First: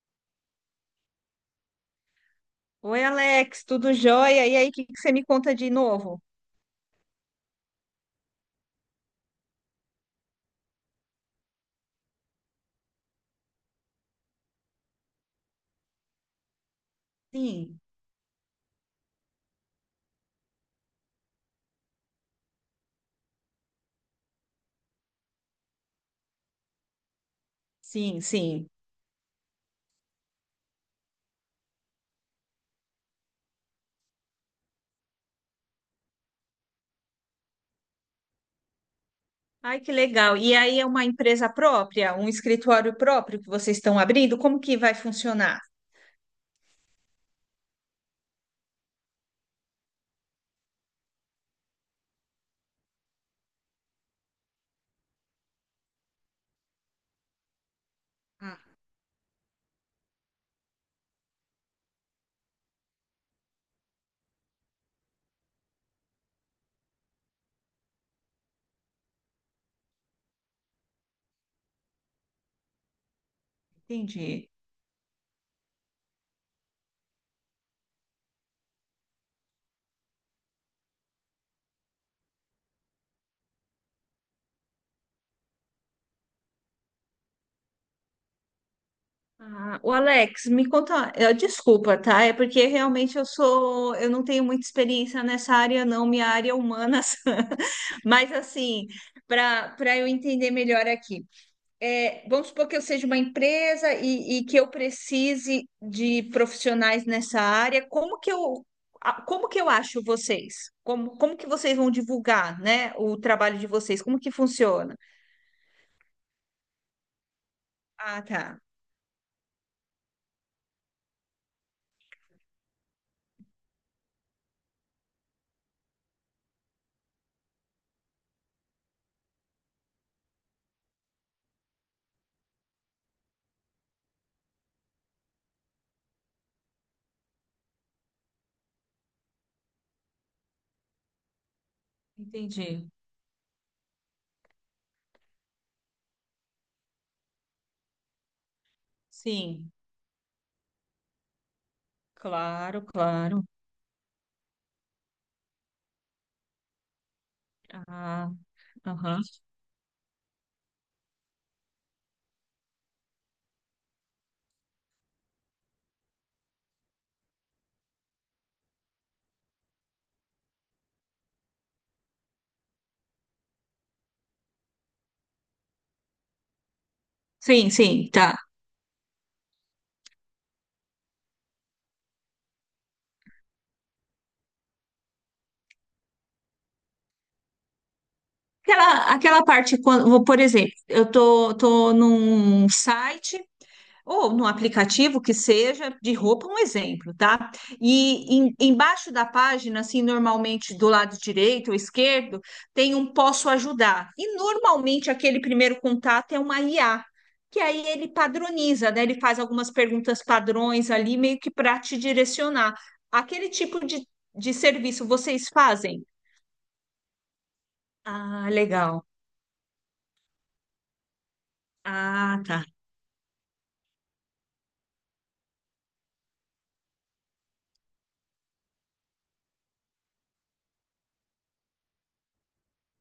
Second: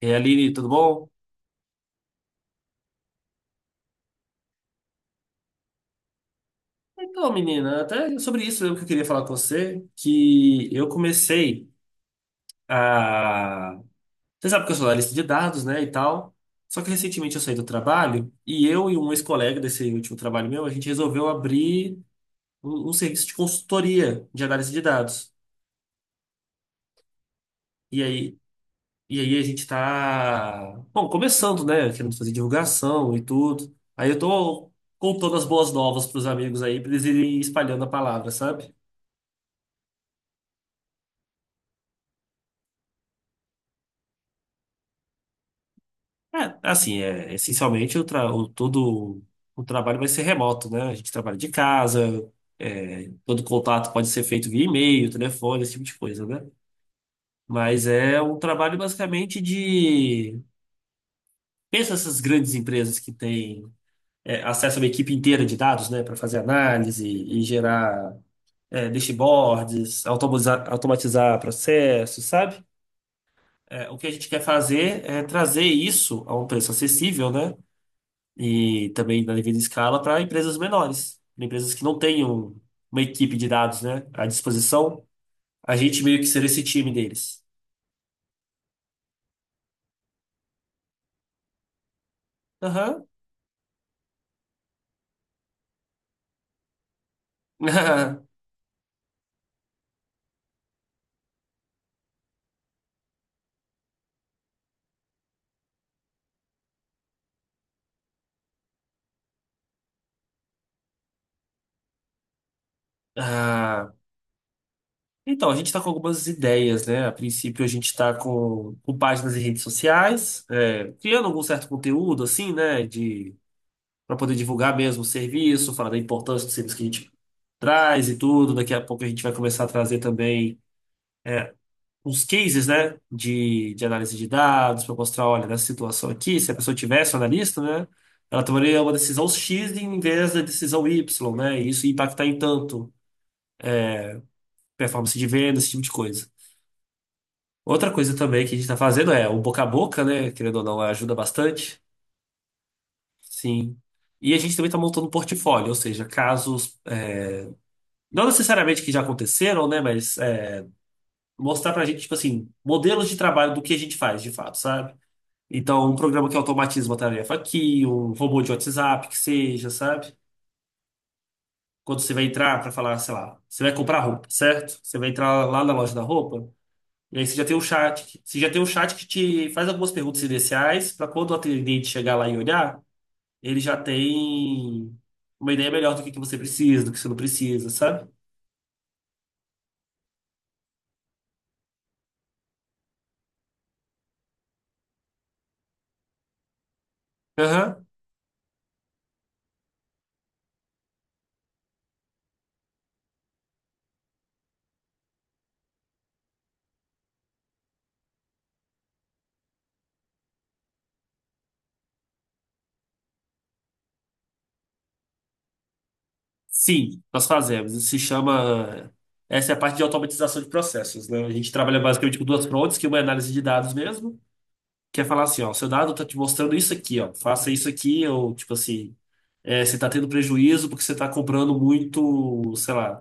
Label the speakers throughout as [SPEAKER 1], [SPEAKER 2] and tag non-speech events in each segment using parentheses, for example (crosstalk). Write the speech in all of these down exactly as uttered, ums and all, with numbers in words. [SPEAKER 1] E aí, Aline, tudo bom?
[SPEAKER 2] Oi, Alex, tudo jóia? E aí, o que que você me conta de novo?
[SPEAKER 1] Então, menina, até sobre isso mesmo que eu queria falar com você, que eu comecei a... Você sabe que eu sou analista de dados, né, e tal. Só que recentemente eu saí do
[SPEAKER 2] Sim,
[SPEAKER 1] trabalho e eu e um ex-colega desse último trabalho meu, a gente resolveu abrir um, um serviço de consultoria de análise de dados. E
[SPEAKER 2] sim,
[SPEAKER 1] aí,
[SPEAKER 2] sim.
[SPEAKER 1] e aí a gente tá, bom, começando, né, querendo fazer divulgação e tudo. Aí eu tô contando as boas novas pros amigos aí, pra eles irem espalhando a palavra, sabe?
[SPEAKER 2] Ai, que legal. E aí é uma empresa própria, um escritório próprio que vocês estão abrindo? Como que vai funcionar?
[SPEAKER 1] É, assim, é, essencialmente o, tra- o- todo o trabalho vai ser remoto, né? A gente trabalha de casa, é, todo contato pode ser feito via e-mail, telefone, esse tipo de coisa, né? Mas é um
[SPEAKER 2] Ah,
[SPEAKER 1] trabalho basicamente de... Pensa essas grandes empresas que têm é, acesso a uma equipe inteira de dados, né? Para fazer análise e gerar é, dashboards, automatizar, automatizar processos, sabe? É, o que a gente quer
[SPEAKER 2] entendi.
[SPEAKER 1] fazer é trazer isso a um preço acessível, né? E também na devida escala para empresas menores, pra empresas que não tenham uma equipe de dados, né, à disposição, a gente meio que ser esse time deles.
[SPEAKER 2] Ah, o Alex, me conta, eh, desculpa, tá? É porque
[SPEAKER 1] Aham.
[SPEAKER 2] realmente eu sou, eu não tenho muita experiência nessa área, não, minha área é humanas. (laughs)
[SPEAKER 1] (laughs)
[SPEAKER 2] Mas assim, para para eu entender melhor aqui, é, vamos supor que eu seja uma empresa e, e que eu precise de profissionais nessa área, como que eu, a- como que eu acho vocês? Como, como que vocês vão divulgar, né, o trabalho de
[SPEAKER 1] Ah,
[SPEAKER 2] vocês? Como que funciona?
[SPEAKER 1] então, a gente está com algumas ideias, né? A princípio, a gente está
[SPEAKER 2] Ah, tá.
[SPEAKER 1] com, com páginas em redes sociais, é, criando algum certo conteúdo, assim, né? De, para poder divulgar mesmo o serviço, falar da importância do serviço que a gente traz e tudo. Daqui a pouco a gente vai começar a trazer também uns cases, né, de, de análise de dados para mostrar, olha, nessa situação aqui, se a pessoa tivesse um analista, né, ela tomaria uma decisão xis em vez da decisão ípsilon, né, e isso ia impactar em tanto performance de venda, esse tipo de coisa. Outra coisa também que a gente está fazendo é o boca a
[SPEAKER 2] Sim,
[SPEAKER 1] boca, né, querendo ou não, é, ajuda bastante,
[SPEAKER 2] claro, claro.
[SPEAKER 1] sim. E a gente também está montando um portfólio, ou seja, casos, é, não
[SPEAKER 2] Ah,
[SPEAKER 1] necessariamente que já aconteceram, né, mas é, mostrar para a gente, tipo assim, modelos de trabalho do que a gente faz de fato, sabe? Então, um programa que automatiza uma tarefa aqui, um robô de WhatsApp, que seja, sabe? Quando você vai entrar para falar, sei lá, você vai comprar roupa, certo? Você vai entrar lá na loja da roupa, e aí você já tem um
[SPEAKER 2] sim,
[SPEAKER 1] chat.
[SPEAKER 2] sim,
[SPEAKER 1] que-
[SPEAKER 2] tá.
[SPEAKER 1] Você já tem um chat que te faz algumas perguntas iniciais, para quando o atendente chegar lá e olhar, ele já tem uma ideia melhor do que que você precisa, do que você não precisa, sabe?
[SPEAKER 2] Aquela, aquela parte, quando, por exemplo, eu tô, tô num site ou no aplicativo que seja, de roupa, um exemplo, tá?
[SPEAKER 1] Aham.
[SPEAKER 2] E em- embaixo da página, assim, normalmente do lado direito ou esquerdo, tem um posso ajudar. E normalmente aquele primeiro contato é uma I A, que aí ele padroniza, né? Ele faz algumas perguntas padrões ali, meio que para te direcionar. Aquele tipo de, de serviço vocês fazem?
[SPEAKER 1] Sim, nós fazemos. Isso se
[SPEAKER 2] Ah,
[SPEAKER 1] chama.
[SPEAKER 2] legal.
[SPEAKER 1] Essa é a parte de automatização de processos, né? A gente trabalha basicamente com
[SPEAKER 2] Ah,
[SPEAKER 1] duas
[SPEAKER 2] tá.
[SPEAKER 1] frontes, que uma é análise de dados mesmo, que é falar assim, ó, seu dado tá te mostrando isso aqui, ó, faça isso aqui, ou tipo assim, é, você tá tendo prejuízo porque você tá comprando muito, sei lá,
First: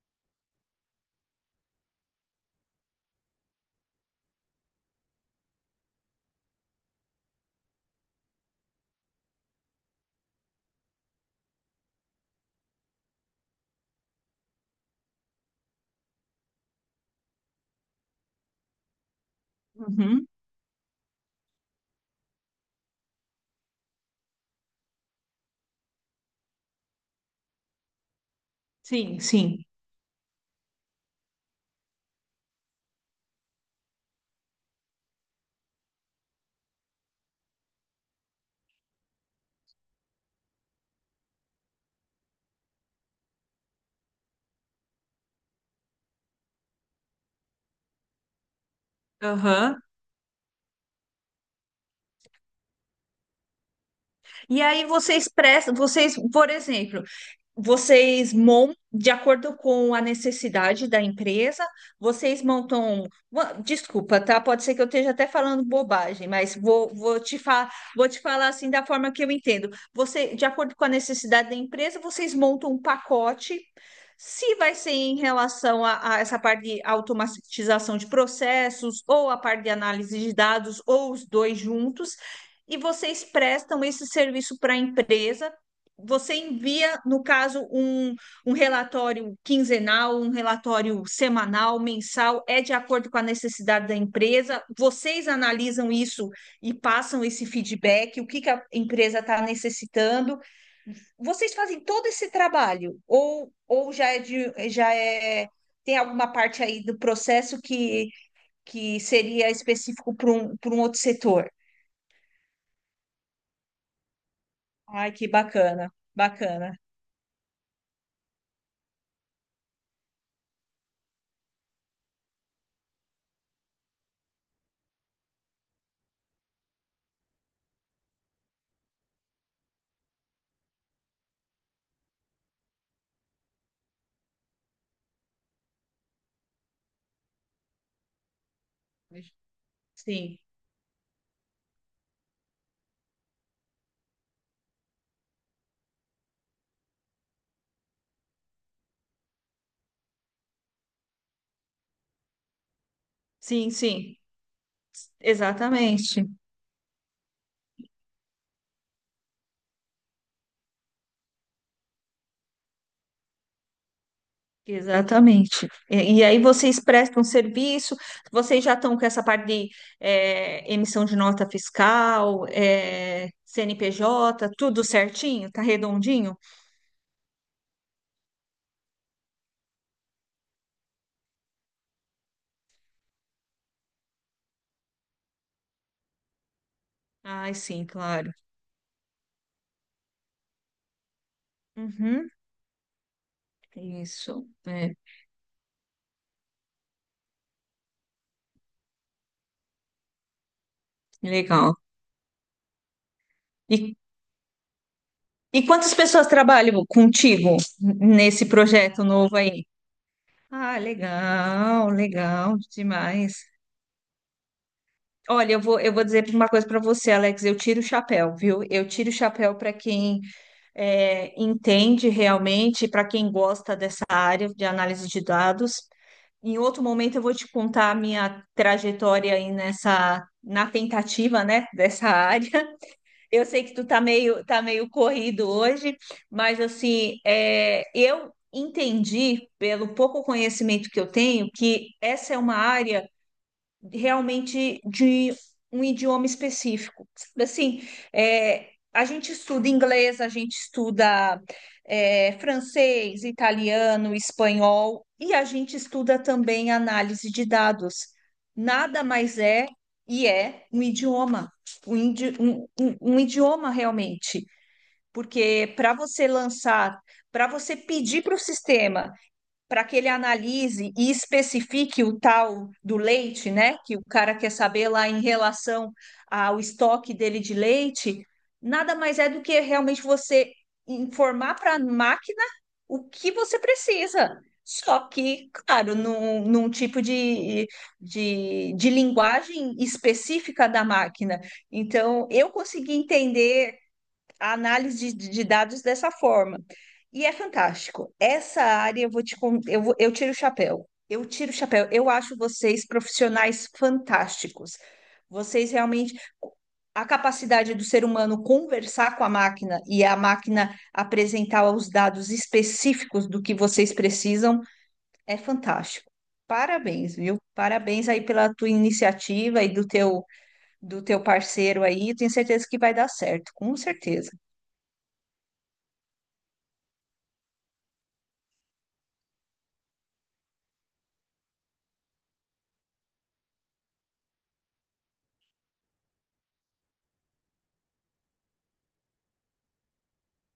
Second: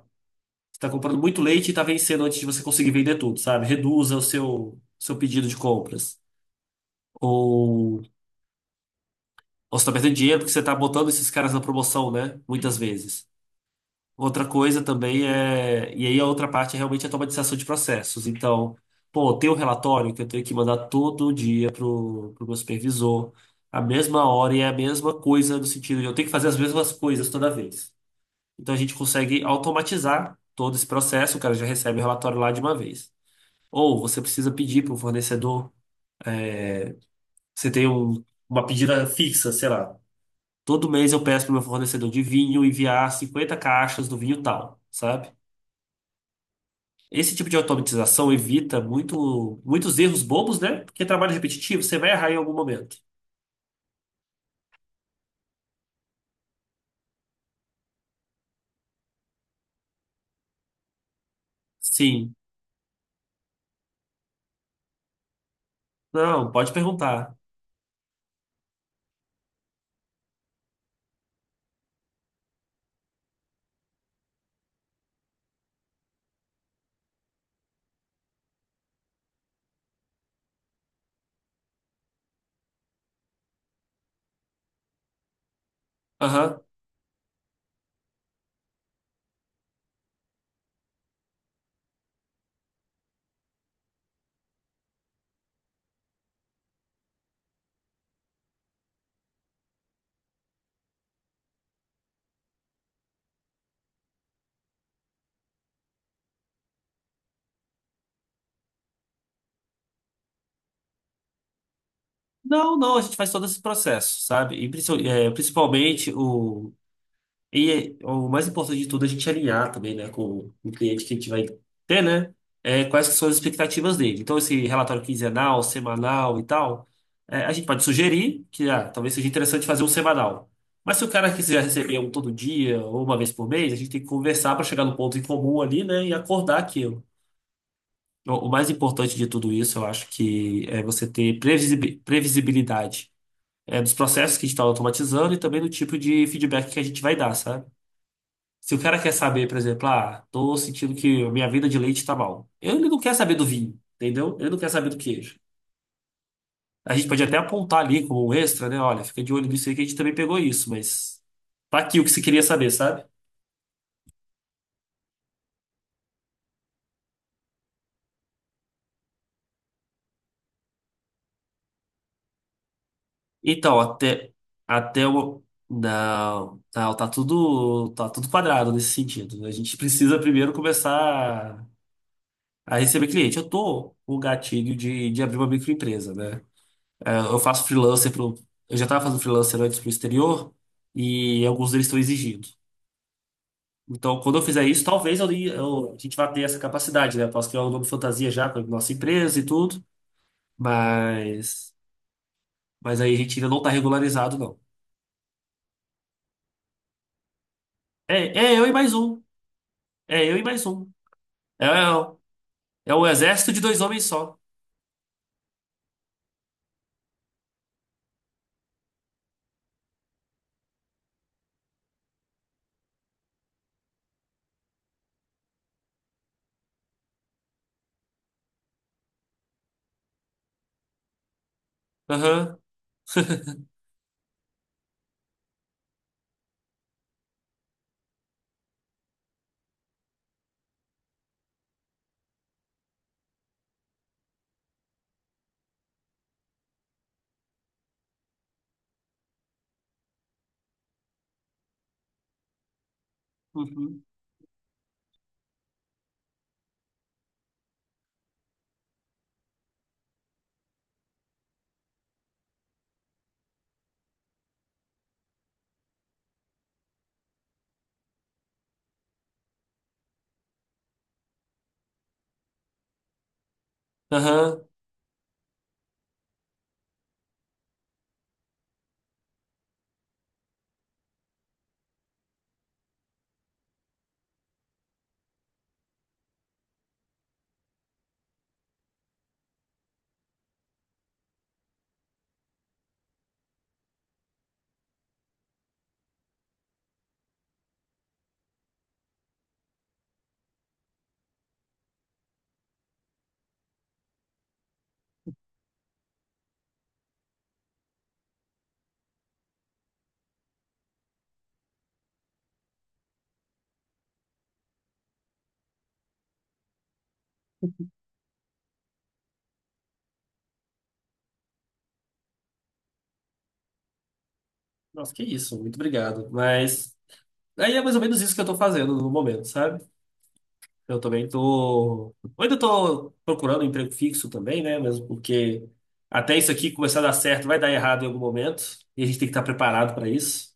[SPEAKER 1] você tá comprando muito leite e tá vencendo antes de você conseguir vender tudo, sabe? Reduza o seu, seu pedido de compras. Ou, ou você tá perdendo dinheiro porque você tá botando esses caras na promoção, né? Muitas vezes. Outra coisa também é. E aí a outra parte realmente é realmente a automatização de processos. Então, pô, tem um relatório que eu
[SPEAKER 2] Uhum.
[SPEAKER 1] tenho que mandar todo dia pro, pro meu supervisor, a mesma hora e é a mesma coisa, no sentido de eu tenho que fazer as mesmas coisas toda vez. Então a gente
[SPEAKER 2] Sim,
[SPEAKER 1] consegue
[SPEAKER 2] sim.
[SPEAKER 1] automatizar todo esse processo, o cara já recebe o relatório lá de uma vez. Ou você precisa pedir para o fornecedor, você tem um- uma pedida fixa, sei lá. Todo mês eu peço para o meu fornecedor de vinho enviar cinquenta caixas do vinho tal, sabe? Esse tipo de automatização evita muito,
[SPEAKER 2] Aham.
[SPEAKER 1] muitos erros bobos, né? Porque trabalho repetitivo, você vai errar em algum momento.
[SPEAKER 2] E aí vocês prestam, vocês, por exemplo, Vocês montam de acordo com a necessidade da empresa,
[SPEAKER 1] Sim.
[SPEAKER 2] vocês montam. Wa- Desculpa, tá? Pode ser que eu esteja até falando bobagem,
[SPEAKER 1] Não,
[SPEAKER 2] mas
[SPEAKER 1] pode
[SPEAKER 2] vou, vou
[SPEAKER 1] perguntar.
[SPEAKER 2] te fa... vou te falar assim da forma que eu entendo. Você, de acordo com a necessidade da empresa, vocês montam um pacote. Se vai ser em relação a, a essa parte de automatização de processos, ou a parte de análise de dados, ou os dois juntos, e vocês prestam esse serviço para a empresa. Você
[SPEAKER 1] Aham.
[SPEAKER 2] envia, no caso, um, um relatório quinzenal, um relatório semanal, mensal, é de acordo com a necessidade da empresa. Vocês analisam isso e passam esse feedback, o que que a empresa está necessitando. Vocês fazem todo esse trabalho, ou, ou já é de, já é, tem alguma parte aí do processo que, que seria específico para um, para um outro setor?
[SPEAKER 1] Não, não, a gente faz todo esse processo, sabe? E princi-
[SPEAKER 2] Ai, que
[SPEAKER 1] é,
[SPEAKER 2] bacana,
[SPEAKER 1] principalmente
[SPEAKER 2] bacana.
[SPEAKER 1] o, e o mais importante de tudo é a gente alinhar também, né, com o cliente que a gente vai ter, né? É, quais que são as expectativas dele. Então, esse relatório quinzenal, semanal e tal, é, a gente pode sugerir que ah, talvez seja interessante fazer um semanal. Mas se o cara quiser receber um todo dia ou uma vez por mês, a gente tem que conversar para chegar no ponto em comum ali, né, e acordar aquilo. O o mais importante de tudo isso, eu acho
[SPEAKER 2] Sim,
[SPEAKER 1] que é você ter previsibi- previsibilidade, é, dos processos que a gente está automatizando e também do tipo de feedback que a gente vai dar, sabe? Se o cara quer saber, por exemplo, ah, tô sentindo que a minha vida de leite tá mal. Ele não quer saber do
[SPEAKER 2] sim,
[SPEAKER 1] vinho,
[SPEAKER 2] sim.
[SPEAKER 1] entendeu? Ele não quer saber do queijo.
[SPEAKER 2] Exatamente,
[SPEAKER 1] A gente pode até apontar ali como um extra, né? Olha, fica de olho nisso aí que a gente também pegou isso, mas tá aqui o que você queria saber, sabe?
[SPEAKER 2] exatamente. E, e aí vocês prestam serviço, vocês já estão com essa parte de é, emissão de nota fiscal, é,
[SPEAKER 1] Então, até
[SPEAKER 2] C N P J, tudo
[SPEAKER 1] até o
[SPEAKER 2] certinho? Tá redondinho?
[SPEAKER 1] não, não, tá tudo tá tudo quadrado nesse sentido, né? A gente precisa primeiro começar a receber cliente. Eu tô com o gatilho de, de abrir uma microempresa, né? É, eu
[SPEAKER 2] Ai,
[SPEAKER 1] faço
[SPEAKER 2] sim,
[SPEAKER 1] freelancer
[SPEAKER 2] claro.
[SPEAKER 1] pro, eu já estava fazendo freelancer antes pro exterior e alguns deles estão
[SPEAKER 2] Uhum,
[SPEAKER 1] exigindo. Então, quando eu
[SPEAKER 2] isso,
[SPEAKER 1] fizer isso,
[SPEAKER 2] é,
[SPEAKER 1] talvez eu, eu- a gente vá ter essa capacidade, né? Eu posso criar um nome fantasia já com a nossa empresa e tudo, mas,
[SPEAKER 2] legal.
[SPEAKER 1] mas aí a gente ainda não está
[SPEAKER 2] E,
[SPEAKER 1] regularizado, não.
[SPEAKER 2] e quantas pessoas trabalham contigo
[SPEAKER 1] É,
[SPEAKER 2] nesse
[SPEAKER 1] é eu e mais
[SPEAKER 2] projeto
[SPEAKER 1] um.
[SPEAKER 2] novo aí?
[SPEAKER 1] É eu e mais
[SPEAKER 2] Ah,
[SPEAKER 1] um. É,
[SPEAKER 2] legal,
[SPEAKER 1] é o
[SPEAKER 2] legal
[SPEAKER 1] é o
[SPEAKER 2] demais.
[SPEAKER 1] exército de dois homens só.
[SPEAKER 2] Olha, eu vou, eu vou dizer uma coisa para você, Alex. Eu tiro o chapéu, viu? Eu tiro o chapéu para quem é, entende realmente, para quem gosta dessa área de análise de dados. Em outro momento eu vou te contar a minha trajetória aí nessa, na tentativa, né, dessa área.
[SPEAKER 1] Aham.
[SPEAKER 2] (laughs) Eu sei que tu tá meio, tá meio corrido hoje, mas assim, é, eu entendi, pelo pouco conhecimento que eu tenho, que essa é uma área realmente de um idioma específico. Sabe? Assim, é, a gente estuda inglês, a gente estuda é, francês,
[SPEAKER 1] Uhum.
[SPEAKER 2] italiano, espanhol e a gente estuda também análise de dados. Nada mais é e é um idioma, um, idi- um- um- um idioma realmente, porque para você lançar, para você pedir para o sistema para que ele analise e especifique o tal do leite, né? Que o cara quer
[SPEAKER 1] Aham.
[SPEAKER 2] saber lá em relação ao estoque dele de leite, nada mais é do que realmente você informar para a máquina o que você precisa. Só que, claro, num, num tipo de, de, de linguagem específica da máquina. Então, eu consegui entender a análise de, de dados dessa forma. E é fantástico. Essa área eu vou te con- eu, vou- eu tiro o chapéu. Eu tiro o chapéu. Eu acho vocês profissionais fantásticos. Vocês realmente a capacidade do ser humano conversar com a máquina e a máquina apresentar os dados específicos do que vocês precisam é fantástico. Parabéns, viu? Parabéns aí pela tua iniciativa e do teu do teu parceiro aí. Tenho certeza que vai dar certo, com certeza.
[SPEAKER 1] Nossa, que isso. Muito obrigado. Mas aí é mais ou menos isso que eu estou fazendo no momento, sabe? Eu também tô. Eu ainda tô procurando um emprego fixo também, né? Mesmo porque até isso aqui começar a dar certo, vai dar errado em algum momento. E a gente tem que estar preparado para isso.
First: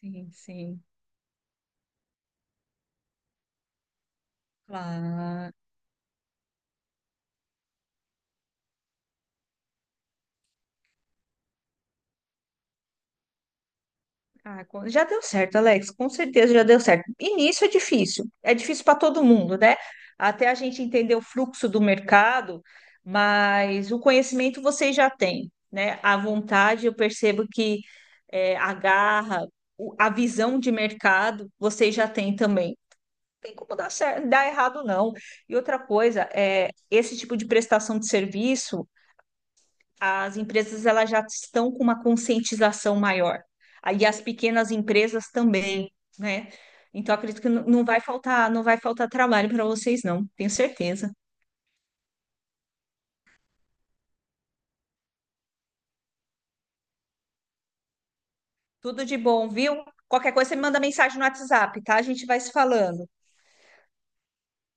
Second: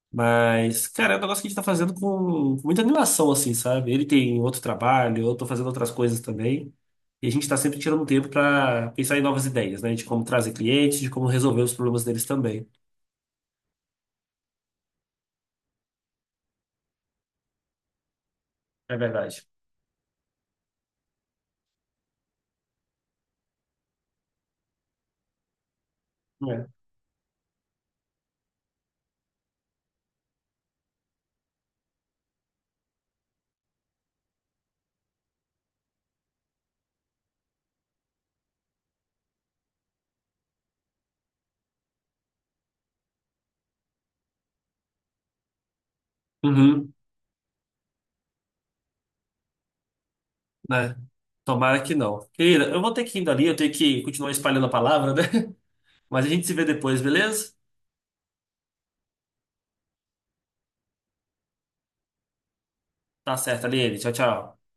[SPEAKER 2] Sim, sim,
[SPEAKER 1] Mas, cara, é um negócio que a gente tá fazendo com, com muita animação, assim, sabe? Ele tem outro trabalho, eu tô
[SPEAKER 2] claro.
[SPEAKER 1] fazendo outras coisas também. E a gente tá sempre tirando um tempo para pensar em novas ideias, né? De como trazer clientes, de como resolver os problemas deles também.
[SPEAKER 2] Ah, co- já deu certo, Alex, com certeza já deu certo. Início é difícil, é difícil para
[SPEAKER 1] É
[SPEAKER 2] todo
[SPEAKER 1] verdade.
[SPEAKER 2] mundo, né? Até a gente entender o fluxo do mercado, mas o conhecimento vocês já têm, né? A
[SPEAKER 1] É.
[SPEAKER 2] vontade, eu percebo que é, a garra, o- a visão de mercado, vocês já têm também. Não tem como dar certo, dar errado, não. E outra coisa, é, esse tipo de prestação de serviço, as empresas, elas já estão com uma conscientização maior. Aí as pequenas empresas também, né?
[SPEAKER 1] Uhum,
[SPEAKER 2] Então acredito que n- não vai faltar, não vai faltar trabalho para vocês, não, tenho
[SPEAKER 1] né?
[SPEAKER 2] certeza.
[SPEAKER 1] Tomara que não. Querida, eu vou ter que ir indo ali, eu tenho que continuar espalhando a palavra, né? Mas a gente se vê depois, beleza?
[SPEAKER 2] Tudo de bom, viu? Qualquer coisa você me manda mensagem no WhatsApp, tá? A gente vai se falando.
[SPEAKER 1] Tá certo, Aline. Tchau, tchau.